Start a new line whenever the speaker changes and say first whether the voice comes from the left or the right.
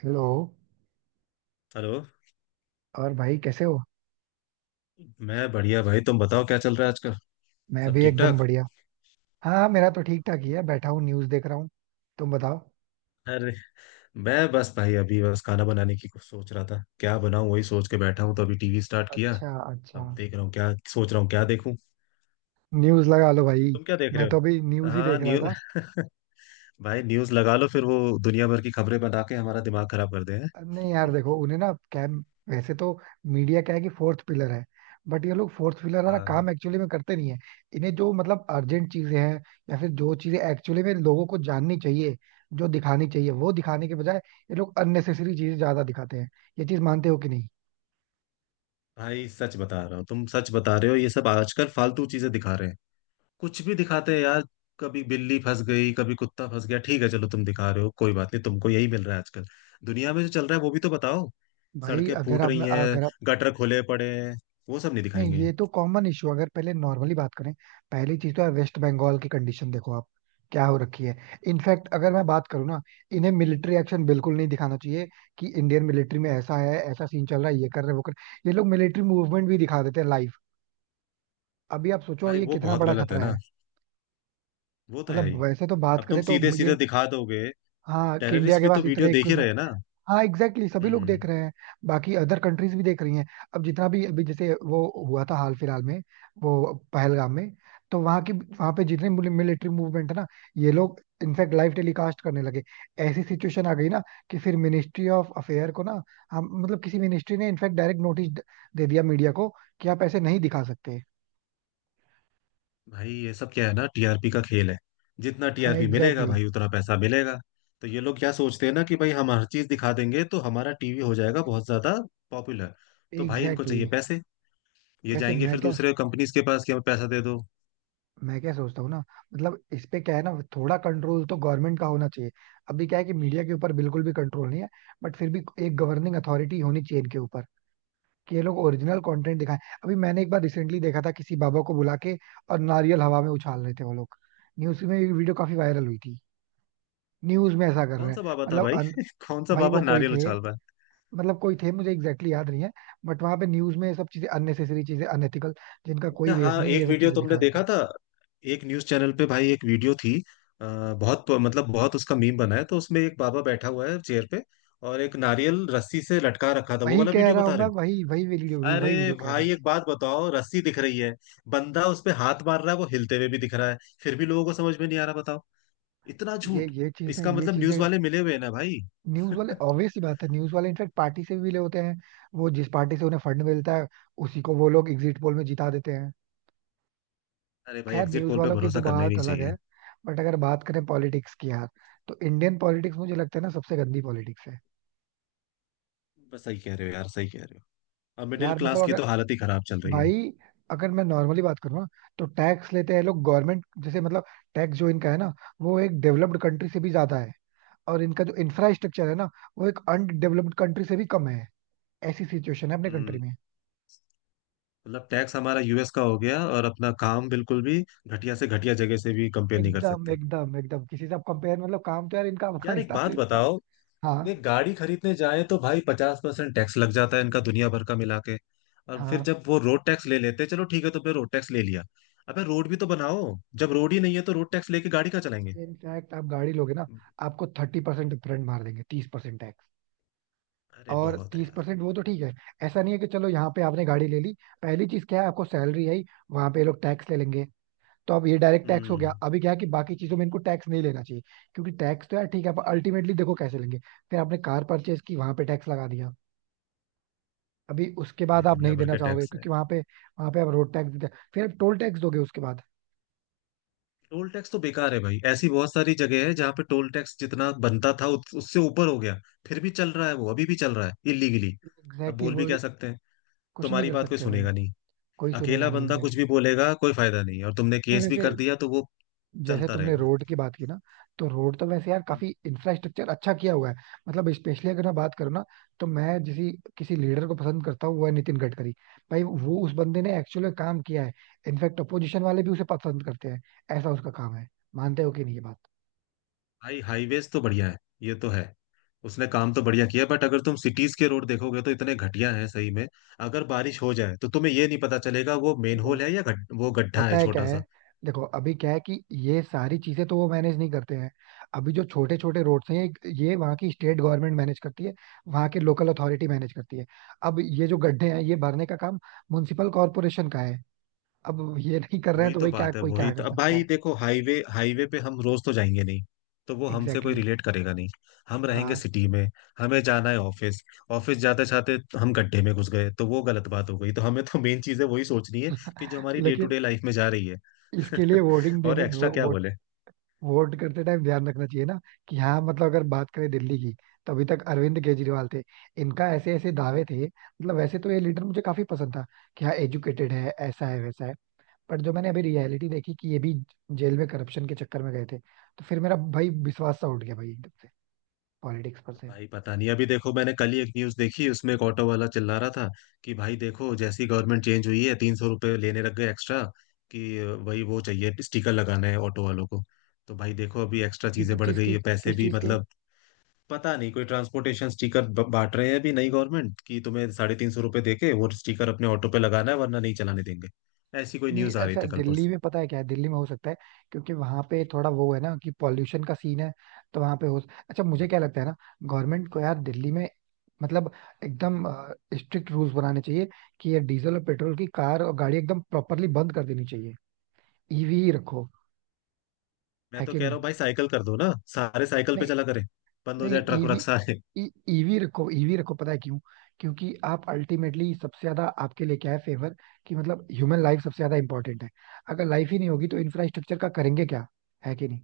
right: Hello.
left: Hello.
right: और भाई कैसे हो?
left: मैं बढ़िया भाई। तुम बताओ क्या चल रहा है आजकल।
right: मैं
left: सब
right: भी
left: ठीक
right: एकदम
left: ठाक?
right: बढ़िया। हाँ हाँ, मेरा तो ठीक ठाक ही है, बैठा हूँ न्यूज़ देख रहा हूँ। तुम बताओ।
left: अरे मैं बस भाई अभी बस खाना बनाने की कुछ सोच रहा था, क्या बनाऊं वही सोच के बैठा हूं, तो अभी टीवी स्टार्ट किया।
right: अच्छा अच्छा।
left: अब देख रहा हूँ क्या सोच रहा हूँ क्या देखूं।
right: न्यूज़ लगा लो भाई।
left: तुम क्या देख
right: मैं
left: रहे
right: तो अभी
left: हो?
right: न्यूज़ ही
left: हाँ
right: देख रहा
left: न्यू
right: था।
left: भाई न्यूज लगा लो, फिर वो दुनिया भर की खबरें बना के हमारा दिमाग खराब कर दे हैं।
right: नहीं यार, देखो उन्हें ना क्या, वैसे तो मीडिया क्या है कि फोर्थ पिलर है, बट ये लोग फोर्थ पिलर वाला
left: हाँ।
right: काम एक्चुअली में करते नहीं है। इन्हें जो मतलब अर्जेंट चीजें हैं, या फिर जो चीजें एक्चुअली में लोगों को जाननी चाहिए, जो दिखानी चाहिए वो दिखाने के बजाय ये लोग अननेसेसरी चीजें ज्यादा दिखाते हैं। ये चीज मानते हो कि नहीं?
left: भाई सच बता रहा हूँ, तुम सच बता रहे हो, ये सब आजकल फालतू चीजें दिखा रहे हैं। कुछ भी दिखाते हैं यार। कभी बिल्ली फंस गई, कभी कुत्ता फंस गया, ठीक है चलो तुम दिखा रहे हो कोई बात नहीं, तुमको यही मिल रहा है आजकल। दुनिया में जो चल रहा है वो भी तो बताओ।
right: भाई
left: सड़कें
right: अगर
left: फूट
right: आप
left: रही हैं,
right: अगर
left: गटर खुले पड़े हैं, वो सब नहीं
right: नहीं,
left: दिखाएंगे।
right: ये तो कॉमन इशू। अगर पहले नॉर्मली बात करें, पहली चीज तो है वेस्ट बंगाल की कंडीशन, देखो आप क्या हो रखी है। इनफैक्ट अगर मैं बात करूँ ना, इन्हें मिलिट्री एक्शन बिल्कुल नहीं दिखाना चाहिए, कि इंडियन मिलिट्री में ऐसा है, ऐसा सीन चल रहा है, ये कर रहे हैं, वो कर। ये लोग मिलिट्री मूवमेंट भी दिखा देते हैं लाइव। अभी आप सोचो
left: भाई
right: ये
left: वो
right: कितना
left: बहुत
right: बड़ा
left: गलत है
right: खतरा
left: ना,
right: है।
left: वो तो है
right: मतलब
left: ही।
right: वैसे तो बात
left: अब तुम
right: करें तो
left: सीधे सीधे
right: ये,
left: दिखा दोगे,
right: हाँ, कि इंडिया
left: टेररिस्ट
right: के
left: भी तो
right: पास
left: वीडियो
right: इतने
left: देख ही रहे
right: इक्विपमेंट।
left: हैं ना।
right: हाँ एग्जैक्टली सभी लोग देख
left: हम्म।
right: रहे हैं। बाकी अदर कंट्रीज भी देख रही हैं। अब जितना भी अभी जैसे वो हुआ था हाल फिलहाल में, वो पहलगाम में, तो वहाँ की वहाँ पे जितने मिलिट्री मूवमेंट है ना, ये लोग इनफैक्ट लाइव टेलीकास्ट करने लगे। ऐसी सिचुएशन आ गई ना, कि फिर मिनिस्ट्री ऑफ अफेयर को ना, हम मतलब किसी मिनिस्ट्री ने इनफैक्ट डायरेक्ट नोटिस दे दिया मीडिया को कि आप ऐसे नहीं दिखा सकते।
left: भाई ये सब क्या है ना, टीआरपी का खेल है। जितना टीआरपी
right: हाँ
left: मिलेगा
right: एग्जैक्टली
left: भाई, उतना पैसा मिलेगा। तो ये लोग क्या सोचते हैं ना कि भाई हम हर चीज दिखा देंगे तो हमारा टीवी हो जाएगा बहुत ज्यादा पॉपुलर।
right: exactly,
left: तो भाई इनको
right: एग्जैक्टली exactly.
left: चाहिए पैसे, ये
right: वैसे
left: जाएंगे
right: मैं
left: फिर
right: क्या
left: दूसरे कंपनीज के पास कि हमें पैसा दे दो।
right: मैं क्या सोचता हूँ ना, मतलब इस पे क्या है ना, थोड़ा कंट्रोल तो गवर्नमेंट का होना चाहिए। अभी क्या है कि मीडिया के ऊपर बिल्कुल भी कंट्रोल नहीं है, बट फिर भी एक गवर्निंग अथॉरिटी होनी चाहिए इनके ऊपर, कि ये लोग ओरिजिनल कंटेंट दिखाएं। अभी मैंने एक बार रिसेंटली देखा था, किसी बाबा को बुला के और नारियल हवा में उछाल रहे थे वो लोग। न्यूज में वीडियो काफी वायरल हुई थी। न्यूज में ऐसा कर रहे
left: कौन
right: हैं।
left: सा बाबा था
right: मतलब
left: भाई?
right: अन...
left: कौन सा
right: भाई
left: बाबा
right: वो कोई
left: नारियल
right: थे,
left: उछाल रहा है?
right: मतलब कोई थे, मुझे एग्जैक्टली याद नहीं है, बट वहां पे न्यूज में ये सब चीजें, अननेसेसरी चीजें, अनएथिकल जिनका कोई
left: अच्छा
right: बेस
left: हाँ,
right: नहीं है,
left: एक
right: ये सब
left: वीडियो
right: चीजें
left: तुमने
right: दिखा रहे
left: देखा
right: थे।
left: था, एक न्यूज चैनल पे भाई एक वीडियो थी। अ, बहुत मतलब बहुत उसका मीम बना है, तो उसमें एक बाबा बैठा हुआ है चेयर पे, और एक नारियल रस्सी से लटका रखा था, वो
right: वही
left: वाला
right: कह
left: वीडियो
right: रहा हूँ
left: बता
right: मैं,
left: रहे हो?
right: वही
left: अरे
right: वही वीडियो कह रहा हूँ
left: भाई
right: भाई।
left: एक बात बताओ, रस्सी दिख रही है, बंदा उस पे हाथ मार रहा है, वो हिलते हुए भी दिख रहा है, फिर भी लोगों को समझ में नहीं आ रहा, बताओ। इतना
right: ये
left: झूठ।
right: ये चीजें
left: इसका
right: ये
left: मतलब
right: चीजें
left: न्यूज वाले मिले हुए हैं ना भाई।
right: न्यूज वाले, ऑब्वियस सी बात है न्यूज वाले इनफैक्ट पार्टी से भी मिले होते हैं। वो जिस पार्टी से उन्हें फंड मिलता है, उसी को वो लोग एग्जिट पोल में जिता देते हैं।
left: अरे भाई
right: खैर
left: एग्जिट
right: न्यूज
left: पोल पे
right: वालों की तो
left: भरोसा करना ही
right: बात
left: नहीं
right: अलग है,
left: चाहिए।
right: बट अगर बात करें पॉलिटिक्स की यार, तो इंडियन पॉलिटिक्स मुझे लगता है ना सबसे गंदी पॉलिटिक्स है।
left: बस सही कह रहे हो यार, सही कह रहे हो। अब मिडिल
right: यार मतलब
left: क्लास की
right: अगर,
left: तो हालत ही खराब चल रही है।
right: भाई अगर मैं नॉर्मली बात करूँ ना, तो टैक्स लेते हैं लोग गवर्नमेंट, जैसे मतलब टैक्स जो इनका है ना, वो एक डेवलप्ड कंट्री से भी ज्यादा है, और इनका जो इंफ्रास्ट्रक्चर है ना, वो एक अनडेवलप्ड कंट्री से भी कम है। ऐसी सिचुएशन है अपने कंट्री
left: हम्म।
right: में।
left: मतलब टैक्स हमारा यूएस का हो गया, और अपना काम बिल्कुल भी घटिया से घटिया जगह से भी कंपेयर नहीं कर
right: एकदम
left: सकते।
right: एकदम एकदम किसी से आप कंपेयर, मतलब काम तो यार इनका
left: यार एक
right: अफगानिस्तान से
left: बात
right: भी बेकार।
left: बताओ,
right: हाँ
left: ये गाड़ी खरीदने जाए तो भाई 50% टैक्स लग जाता है, इनका दुनिया भर का मिला के। और फिर
right: हाँ।
left: जब वो रोड टैक्स ले लेते हैं, चलो ठीक है, तो फिर रोड टैक्स ले लिया। अबे रोड भी तो बनाओ। जब रोड ही नहीं है तो रोड टैक्स लेके गाड़ी का चलाएंगे?
right: इनफैक्ट आप गाड़ी लोगे ना, आपको 30% डिफरेंट मार देंगे, 30% टैक्स।
left: अरे
right: और
left: बहुत है
right: तीस
left: यार।
right: परसेंट वो तो ठीक है, ऐसा नहीं है। कि चलो यहाँ पे आपने गाड़ी ले ली, पहली चीज क्या है, आपको सैलरी आई, वहां पे ये लोग टैक्स ले लेंगे। तो अब ये डायरेक्ट टैक्स हो गया।
left: हम्म।
right: अभी क्या है कि बाकी चीजों में इनको टैक्स नहीं लेना चाहिए, क्योंकि टैक्स तो यार ठीक है, पर अल्टीमेटली देखो कैसे लेंगे। फिर आपने कार परचेज की, वहां पे टैक्स लगा दिया। अभी उसके
left: भाई
right: बाद आप
left: दुनिया
right: नहीं
left: भर
right: देना
left: के
right: चाहोगे,
left: टैक्स है।
right: क्योंकि वहां पे आप रोड टैक्स देते हैं, फिर आप टोल टैक्स दोगे उसके बाद।
left: टोल टैक्स तो बेकार है भाई, ऐसी बहुत सारी जगह है जहाँ पे टोल टैक्स जितना बनता था उससे ऊपर हो गया। फिर भी चल रहा है, वो अभी भी चल रहा है इलीगली। अब
right: एग्जैक्टली
left: बोल भी
right: वो,
left: क्या सकते हैं।
right: कुछ नहीं
left: तुम्हारी
right: कर
left: बात कोई
right: सकते भाई।
left: सुनेगा नहीं।
right: कोई सुनेगा
left: अकेला
right: नहीं।
left: बंदा कुछ
right: एग्जैक्टली
left: भी बोलेगा कोई फायदा नहीं, और तुमने
right: exactly. नहीं
left: केस भी
right: वैसे,
left: कर दिया तो वो
right: जैसे
left: चलता
right: तुमने
left: रहेगा।
right: रोड की बात की ना, तो रोड तो वैसे यार काफी इंफ्रास्ट्रक्चर अच्छा किया हुआ है। मतलब स्पेशली अगर मैं बात करूँ ना, तो मैं जिसी किसी लीडर को पसंद करता हूँ, वो है नितिन गडकरी। भाई वो, उस बंदे ने एक्चुअली काम किया है। इनफैक्ट अपोजिशन वाले भी उसे पसंद करते हैं, ऐसा उसका काम है। मानते हो कि नहीं ये बात?
left: भाई हाईवेज तो बढ़िया है, ये तो है। उसने काम तो बढ़िया किया, बट अगर तुम सिटीज के रोड देखोगे तो इतने घटिया हैं सही में। अगर बारिश हो जाए तो तुम्हें ये नहीं पता चलेगा वो मेन होल है या वो गड्ढा
right: होता
left: है
right: है क्या
left: छोटा
right: है,
left: सा।
right: देखो अभी क्या है कि ये सारी चीजें तो वो मैनेज नहीं करते हैं। अभी जो छोटे छोटे रोड्स हैं, ये वहाँ की स्टेट गवर्नमेंट मैनेज करती है, वहाँ के लोकल अथॉरिटी मैनेज करती है। अब ये जो गड्ढे हैं, ये भरने का काम म्युनिसिपल कॉरपोरेशन का है। अब ये नहीं कर रहे हैं,
left: वही
right: तो
left: तो
right: भाई क्या
left: बात है,
right: कोई
left: वही
right: क्या
left: तो।
right: कर
left: अब
right: सकता
left: भाई
right: है?
left: देखो हाईवे हाईवे पे हम रोज तो जाएंगे नहीं, तो वो हमसे
right: एग्जैक्टली
left: कोई
right: exactly.
left: रिलेट करेगा नहीं। हम रहेंगे
right: हाँ।
left: सिटी में, हमें जाना है ऑफिस। ऑफिस जाते जाते हम गड्ढे में घुस गए तो वो गलत बात हो गई, तो हमें तो मेन चीज है वही सोचनी है, कि जो हमारी डे टू
right: लेकिन
left: डे लाइफ में जा रही है।
right: इसके लिए
left: और एक्स्ट्रा क्या बोले।
right: वोट करते टाइम ध्यान रखना चाहिए ना, कि हाँ मतलब अगर बात करें दिल्ली की, तो अभी तक अरविंद केजरीवाल थे। इनका ऐसे ऐसे दावे थे, मतलब वैसे तो ये लीडर मुझे काफी पसंद था, कि हाँ एजुकेटेड है, ऐसा है, वैसा है। पर जो मैंने अभी रियलिटी देखी, कि ये भी जेल में करप्शन के चक्कर में गए थे, तो फिर मेरा भाई विश्वास सा उठ गया, भाई एकदम से पॉलिटिक्स पर से।
left: भाई पता नहीं, अभी देखो मैंने कल ही एक न्यूज देखी, उसमें एक ऑटो वाला चिल्ला रहा था कि भाई देखो जैसी गवर्नमेंट चेंज हुई है, 300 रुपये लेने लग गए एक्स्ट्रा। कि वही वो चाहिए स्टिकर लगाना है ऑटो वालों को। तो भाई देखो अभी एक्स्ट्रा
right: किस
left: चीजें बढ़
right: चीज
left: गई
right: की
left: है, पैसे
right: किस
left: भी
right: चीज के,
left: मतलब। पता नहीं कोई ट्रांसपोर्टेशन स्टिकर बांट रहे हैं अभी नई गवर्नमेंट, कि तुम्हें 350 रुपये देके वो स्टिकर अपने ऑटो पे लगाना है, वरना नहीं चलाने देंगे। ऐसी कोई
right: नहीं
left: न्यूज आ रही
right: ऐसा
left: थी कल
right: दिल्ली
left: परसों।
right: में, पता है क्या है, दिल्ली में हो सकता है क्योंकि वहां पे थोड़ा वो है ना कि पॉल्यूशन का सीन है, तो वहां पे हो। अच्छा मुझे क्या लगता है ना, गवर्नमेंट को यार दिल्ली में मतलब एकदम स्ट्रिक्ट रूल्स बनाने चाहिए, कि ये डीजल और पेट्रोल की कार और गाड़ी एकदम प्रॉपरली बंद कर देनी चाहिए, ईवी ही रखो।
left: मैं
right: है
left: तो
right: कि
left: कह रहा
right: नहीं?
left: हूँ भाई साइकिल कर दो ना, सारे साइकिल पे
right: नहीं
left: चला करें। बंद हो
right: नहीं।
left: जाए ट्रक व्रक
right: ईवी,
left: सारे।
right: ईवी रखो, पता है क्यों? क्योंकि आप अल्टीमेटली, सबसे ज्यादा आपके लिए क्या है फेवर, कि मतलब ह्यूमन लाइफ सबसे ज्यादा इंपॉर्टेंट है। अगर लाइफ ही नहीं होगी तो इंफ्रास्ट्रक्चर का करेंगे क्या? है कि नहीं?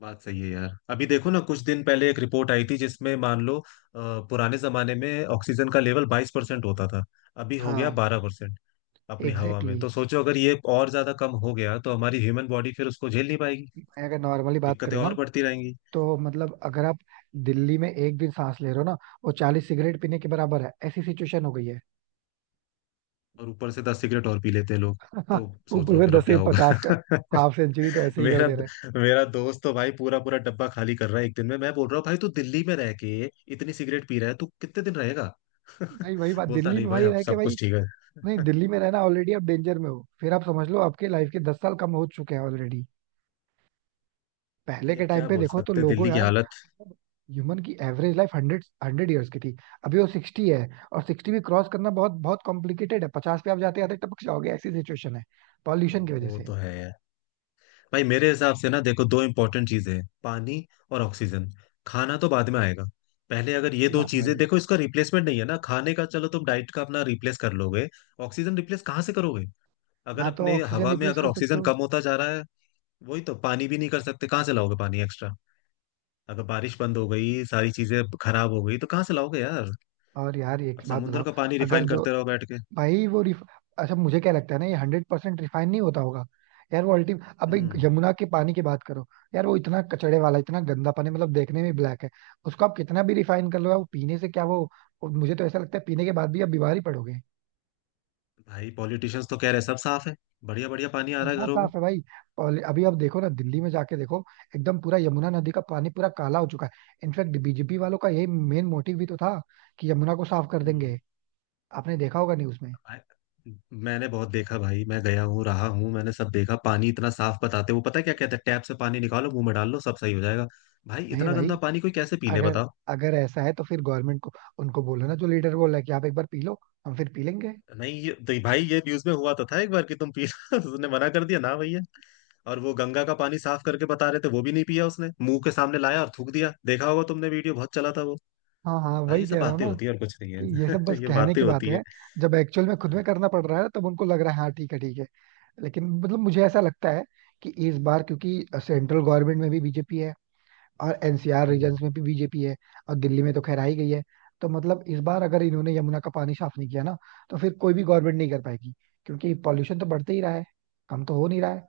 left: बात सही है यार। अभी देखो ना कुछ दिन पहले एक रिपोर्ट आई थी जिसमें मान लो पुराने जमाने में ऑक्सीजन का लेवल 22% होता था, अभी हो
right: हाँ
left: गया 12%। अपनी हवा में,
right: एग्जैक्टली
left: तो सोचो अगर ये और ज्यादा कम हो गया तो हमारी ह्यूमन बॉडी फिर उसको झेल नहीं पाएगी।
right: exactly. अगर नॉर्मली बात
left: दिक्कतें
right: करें ना,
left: और बढ़ती रहेंगी।
right: तो मतलब अगर आप दिल्ली में एक दिन सांस ले रहे हो ना, वो 40 सिगरेट पीने के बराबर है, ऐसी सिचुएशन हो गई है।
left: और ऊपर से 10 सिगरेट और पी लेते हैं लोग, तो सोच
right: ऊपर
left: लो
right: से
left: फिर
right: दस
left: अब
right: से
left: क्या होगा।
right: पचास कर, हाफ सेंचुरी तो ऐसे ही कर
left: मेरा
right: दे रहे हैं।
left: मेरा दोस्त तो भाई पूरा पूरा डब्बा खाली कर रहा है एक दिन में। मैं बोल रहा हूँ भाई तू दिल्ली में रह के इतनी सिगरेट पी रहा है, तू कितने दिन रहेगा।
right: भाई वही बात,
left: बोलता
right: दिल्ली
left: नहीं
right: में
left: भाई,
right: भाई
left: अब
right: रह के
left: सब
right: भाई,
left: कुछ ठीक
right: नहीं
left: है।
right: दिल्ली में रहना, ऑलरेडी आप डेंजर में हो। फिर आप समझ लो, आपके लाइफ के 10 साल कम हो चुके हैं ऑलरेडी। पहले
left: ये अब
right: के टाइम
left: क्या
right: पे
left: बोल
right: देखो तो
left: सकते हैं,
right: लोगों
left: दिल्ली की
right: यार,
left: हालत।
right: ह्यूमन की average life hundred hundred years की थी, अभी वो 60 है, और 60 भी क्रॉस करना बहुत बहुत कॉम्प्लिकेटेड है। 50 पे आप जाते जाते टपक जाओगे, ऐसी सिचुएशन है पॉल्यूशन की वजह
left: वो
right: से।
left: तो है। भाई मेरे हिसाब से ना देखो दो इंपॉर्टेंट चीजें हैं, पानी और ऑक्सीजन। खाना तो बाद में आएगा, पहले अगर ये
right: सही
left: दो
right: बात है
left: चीजें
right: भाई,
left: देखो, इसका रिप्लेसमेंट नहीं है ना। खाने का चलो तुम डाइट का अपना रिप्लेस कर लोगे, ऑक्सीजन रिप्लेस कहाँ से करोगे? अगर
right: ना तो
left: अपने
right: ऑक्सीजन
left: हवा में
right: रिप्लेस
left: अगर
right: कर सकते
left: ऑक्सीजन
right: हो।
left: कम होता जा रहा है। वही तो, पानी भी नहीं कर सकते, कहाँ से लाओगे पानी एक्स्ट्रा। अगर बारिश बंद हो गई, सारी चीजें खराब हो गई, तो कहाँ से लाओगे यार।
right: और यार एक
left: अब
right: बात
left: समुद्र
right: बताओ,
left: का पानी
right: अगर
left: रिफाइन
right: जो
left: करते रहो बैठ के।
right: भाई वो रिफ... अच्छा मुझे क्या लगता है ना, ये 100% रिफाइन नहीं होता होगा यार। वो अल्टीम अब भाई
left: हम्म।
right: यमुना के पानी की बात करो यार, वो इतना कचड़े वाला, इतना गंदा पानी, मतलब देखने में ब्लैक है। उसको आप कितना भी रिफाइन कर लो यार, वो पीने से क्या वो मुझे तो ऐसा लगता है पीने के बाद भी आप बीमार ही पड़ोगे।
left: भाई पॉलिटिशियंस तो कह रहे हैं सब साफ है, बढ़िया बढ़िया पानी आ रहा है
right: इतना
left: घरों में।
right: साफ है भाई, अभी आप देखो ना, दिल्ली में जाके देखो, एकदम पूरा यमुना नदी का पानी पूरा काला हो चुका है। इनफैक्ट बीजेपी वालों का यही मेन मोटिव भी तो था, कि यमुना को साफ कर
left: हम्म।
right: देंगे। आपने देखा होगा न्यूज में।
left: भाई, मैंने बहुत देखा भाई, मैं गया हूँ रहा हूँ, मैंने सब देखा। पानी इतना साफ बताते, वो पता है क्या कहते हैं, टैप से पानी निकालो मुंह में डाल लो सब सही हो जाएगा। भाई
right: नहीं
left: इतना
right: भाई,
left: गंदा पानी कोई कैसे पी ले
right: अगर
left: बताओ।
right: अगर ऐसा है तो फिर गवर्नमेंट को, उनको बोलो ना, जो लीडर बोल रहा है कि आप एक बार पी लो, हम फिर पी लेंगे।
left: नहीं ये तो भाई ये न्यूज में हुआ तो था एक बार, कि तुम पी उसने मना कर दिया ना भैया। और वो गंगा का पानी साफ करके बता रहे थे, वो भी नहीं पिया उसने, मुंह के सामने लाया और थूक दिया, देखा होगा तुमने, वीडियो बहुत चला था वो।
right: हाँ हाँ,
left: भाई
right: वही
left: ये सब
right: कह रहा हूँ
left: बातें
right: ना,
left: होती है और कुछ नहीं
right: कि ये सब बस
left: है। ये
right: कहने
left: बातें
right: की
left: होती
right: बातें
left: है।
right: हैं, जब एक्चुअल में खुद में
left: हाँ।
right: करना पड़ रहा है तब उनको लग रहा है हाँ ठीक है ठीक है। लेकिन मतलब मुझे ऐसा लगता है कि इस बार क्योंकि सेंट्रल गवर्नमेंट में भी बीजेपी है, और एनसीआर
left: हम्म।
right: रीजन्स में भी बीजेपी है, और दिल्ली में तो खैर आई गई है, तो मतलब इस बार अगर इन्होंने यमुना का पानी साफ नहीं किया ना, तो फिर कोई भी गवर्नमेंट नहीं कर पाएगी, क्योंकि पॉल्यूशन तो बढ़ते ही रहा है, कम तो हो नहीं रहा है।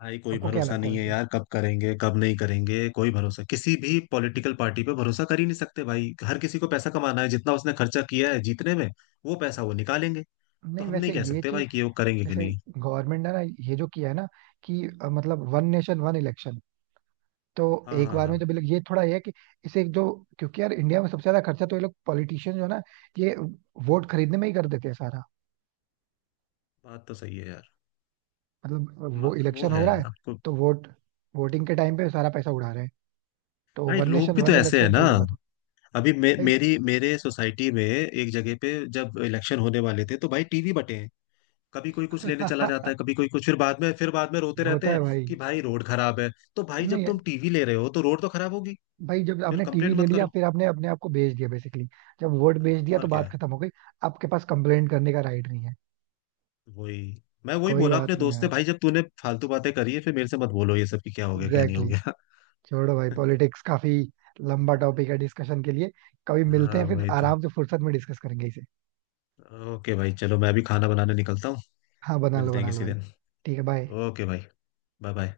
left: भाई कोई
right: आपको क्या
left: भरोसा
right: लगता है
left: नहीं है
right: वैसे?
left: यार, कब करेंगे कब नहीं करेंगे कोई भरोसा, किसी भी पॉलिटिकल पार्टी पे भरोसा कर ही नहीं सकते भाई। हर किसी को पैसा कमाना है, जितना उसने खर्चा किया है जीतने में वो पैसा वो निकालेंगे। तो
right: नहीं
left: हम
right: वैसे
left: नहीं कह
right: ये
left: सकते
right: चीज,
left: भाई कि वो करेंगे कि
right: जैसे
left: नहीं।
right: गवर्नमेंट ने ना, ये जो किया है ना कि मतलब वन नेशन वन इलेक्शन, तो
left: हाँ
right: एक
left: हाँ
right: बार
left: हाँ।
right: में जब ये थोड़ा ये है, कि इसे जो, क्योंकि यार इंडिया में सबसे ज्यादा खर्चा तो ये लोग पॉलिटिशियन जो है ना, ये वोट खरीदने में ही कर देते हैं सारा।
left: बात तो सही है यार।
right: मतलब वो
left: वो
right: इलेक्शन हो
left: है
right: रहा है,
left: आपको।
right: तो वोटिंग के टाइम पे सारा पैसा उड़ा रहे हैं। तो
left: भाई
right: वन
left: लोग
right: नेशन
left: भी तो
right: वन
left: ऐसे है
right: इलेक्शन
left: ना।
right: सही होगा तो।
left: अभी मे,
right: भाई
left: मेरी मेरे सोसाइटी में एक जगह पे जब इलेक्शन होने वाले थे, तो भाई टीवी बटे। कभी कोई कुछ लेने चला जाता है कभी कोई कुछ, फिर बाद में रोते
right: होता
left: रहते
right: है
left: हैं
right: भाई।
left: कि भाई रोड खराब है। तो भाई जब
right: नहीं
left: तुम टीवी ले रहे हो तो रोड तो खराब होगी,
right: भाई, जब
left: फिर
right: आपने
left: कंप्लेंट
right: टीवी ले
left: मत
right: लिया,
left: करो।
right: फिर आपने अपने आप को बेच दिया बेसिकली। जब वोट बेच दिया तो
left: और
right: बात
left: क्या।
right: खत्म हो गई, आपके पास कंप्लेंट करने का राइट नहीं है।
left: वही, मैं वही
right: कोई
left: बोला अपने
right: बात नहीं
left: दोस्त से,
right: यार।
left: भाई जब तूने फालतू बातें करी है फिर मेरे से मत बोलो ये सब कि क्या हो गया क्या नहीं
right: एग्जैक्टली
left: हो गया।
right: exactly. छोड़ो भाई, पॉलिटिक्स काफी लंबा टॉपिक है डिस्कशन के लिए। कभी मिलते
left: हाँ
right: हैं फिर
left: वही तो।
right: आराम से, फुर्सत में डिस्कस करेंगे इसे।
left: ओके भाई चलो मैं भी खाना बनाने निकलता हूँ।
right: हाँ
left: मिलते हैं
right: बना लो
left: किसी
right: भाई।
left: दिन।
right: ठीक है, बाय।
left: ओके भाई, बाय बाय।